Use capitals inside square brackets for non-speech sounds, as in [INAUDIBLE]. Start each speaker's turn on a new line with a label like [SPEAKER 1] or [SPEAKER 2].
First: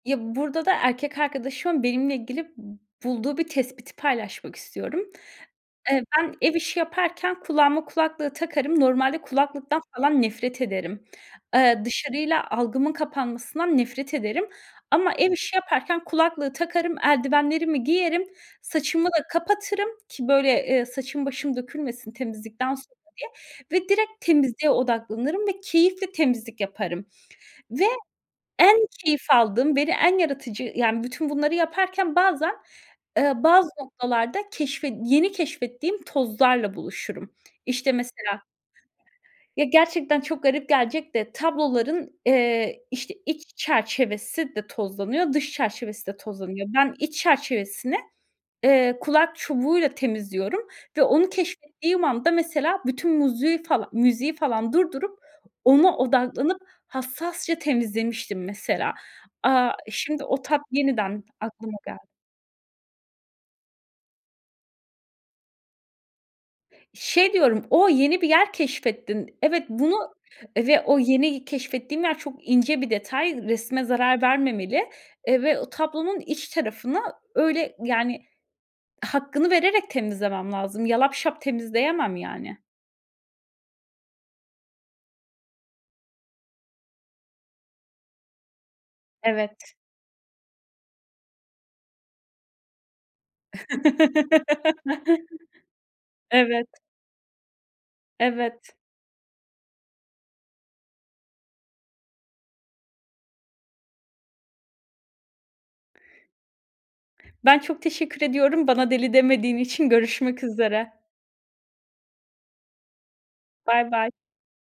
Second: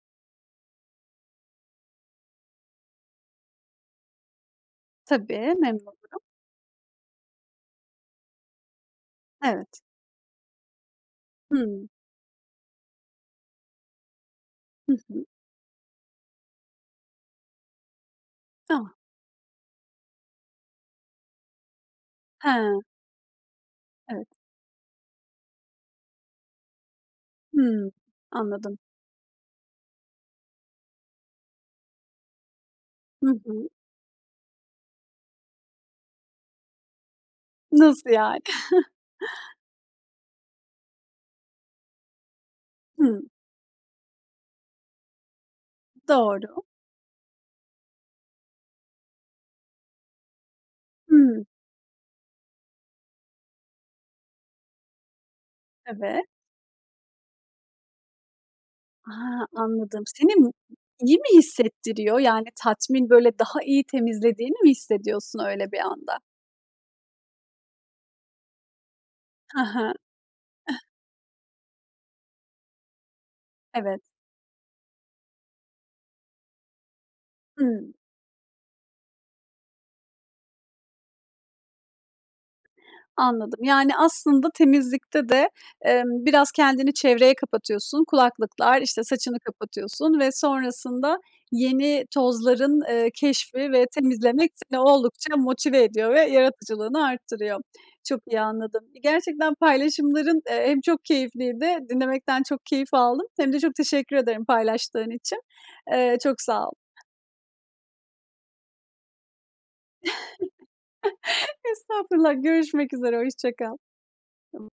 [SPEAKER 1] Ya, burada da erkek arkadaşımın benimle ilgili b bulduğu bir tespiti paylaşmak istiyorum.
[SPEAKER 2] Tabii, memnun
[SPEAKER 1] Eee,
[SPEAKER 2] olurum.
[SPEAKER 1] ben ev işi yaparken kulağıma kulaklığı takarım. Normalde
[SPEAKER 2] Evet.
[SPEAKER 1] kulaklıktan falan nefret ederim. Eee,
[SPEAKER 2] Hıı.
[SPEAKER 1] dışarıyla algımın kapanmasından nefret ederim
[SPEAKER 2] Hı
[SPEAKER 1] ama
[SPEAKER 2] hı.
[SPEAKER 1] ev işi yaparken kulaklığı takarım, eldivenlerimi giyerim,
[SPEAKER 2] Tamam.
[SPEAKER 1] saçımı da kapatırım ki, böyle, eee, saçım başım dökülmesin temizlikten
[SPEAKER 2] Ha.
[SPEAKER 1] sonra diye ve direkt
[SPEAKER 2] Evet.
[SPEAKER 1] temizliğe odaklanırım ve keyifle temizlik yaparım. Ve
[SPEAKER 2] Hıı,
[SPEAKER 1] en
[SPEAKER 2] anladım.
[SPEAKER 1] keyif aldığım, beni en yaratıcı yani, bütün bunları yaparken bazen,
[SPEAKER 2] Hı
[SPEAKER 1] eee, bazı
[SPEAKER 2] hı.
[SPEAKER 1] noktalarda keşfet yeni keşfettiğim tozlarla buluşurum. İşte,
[SPEAKER 2] Nasıl yani?
[SPEAKER 1] mesela
[SPEAKER 2] [CHUCKLES]
[SPEAKER 1] Ya, gerçekten çok garip gelecek de; tabloların, eee, işte,
[SPEAKER 2] Hı.
[SPEAKER 1] iç çerçevesi de tozlanıyor, dış çerçevesi de
[SPEAKER 2] Doğru.
[SPEAKER 1] tozlanıyor. Ben iç çerçevesini, eee, kulak çubuğuyla temizliyorum ve onu
[SPEAKER 2] Hıı.
[SPEAKER 1] keşfettiğim anda, mesela, bütün muzüğü fala müziği falan durdurup, ona
[SPEAKER 2] Evet.
[SPEAKER 1] odaklanıp, hassasça temizlemiştim mesela.
[SPEAKER 2] A!
[SPEAKER 1] Aaa,
[SPEAKER 2] Anladım.
[SPEAKER 1] şimdi
[SPEAKER 2] Seni
[SPEAKER 1] o
[SPEAKER 2] mu
[SPEAKER 1] tat
[SPEAKER 2] iyi
[SPEAKER 1] yeniden
[SPEAKER 2] mi
[SPEAKER 1] aklıma geldi.
[SPEAKER 2] hissettiriyor? Yani, tatmin, böyle, daha iyi temizlediğini mi hissediyorsun öyle bir anda?
[SPEAKER 1] Şey diyorum: O, yeni bir yer keşfettin.
[SPEAKER 2] Hı
[SPEAKER 1] Evet,
[SPEAKER 2] hı.
[SPEAKER 1] bunu ve
[SPEAKER 2] [GIGGLES]
[SPEAKER 1] o yeni keşfettiğin yer çok ince bir detay. Resme
[SPEAKER 2] Evet.
[SPEAKER 1] zarar vermemeli, eee, ve o tablonun iç tarafını, öyle,
[SPEAKER 2] Hıı.
[SPEAKER 1] yani, hakkını vererek temizlemem lazım. Yalapşap temizleyemem, yani.
[SPEAKER 2] Anladım. Yani, aslında temizlikte de, emm, biraz kendini çevreye kapatıyorsun, kulaklıklar, işte, saçını
[SPEAKER 1] Evet.
[SPEAKER 2] kapatıyorsun ve sonrasında yeni tozların, eee, keşfi ve temizlemek seni oldukça motive
[SPEAKER 1] [LAUGHS]
[SPEAKER 2] ediyor ve
[SPEAKER 1] Evet.
[SPEAKER 2] yaratıcılığını arttırıyor. Çok iyi
[SPEAKER 1] Evet.
[SPEAKER 2] anladım. Ve gerçekten paylaşımların, eee, hem çok keyifliydi. Dinlemekten çok keyif aldım. Hem de çok teşekkür ederim paylaştığın için. Eee, çok sağ ol.
[SPEAKER 1] Ben çok teşekkür ediyorum, bana deli demediğin için. Görüşmek üzere.
[SPEAKER 2] [CHUCKLES] Estağfurullah. Görüşmek üzere. Hoşça kal.
[SPEAKER 1] Baybay.
[SPEAKER 2] [UNINTELLIGIBLE]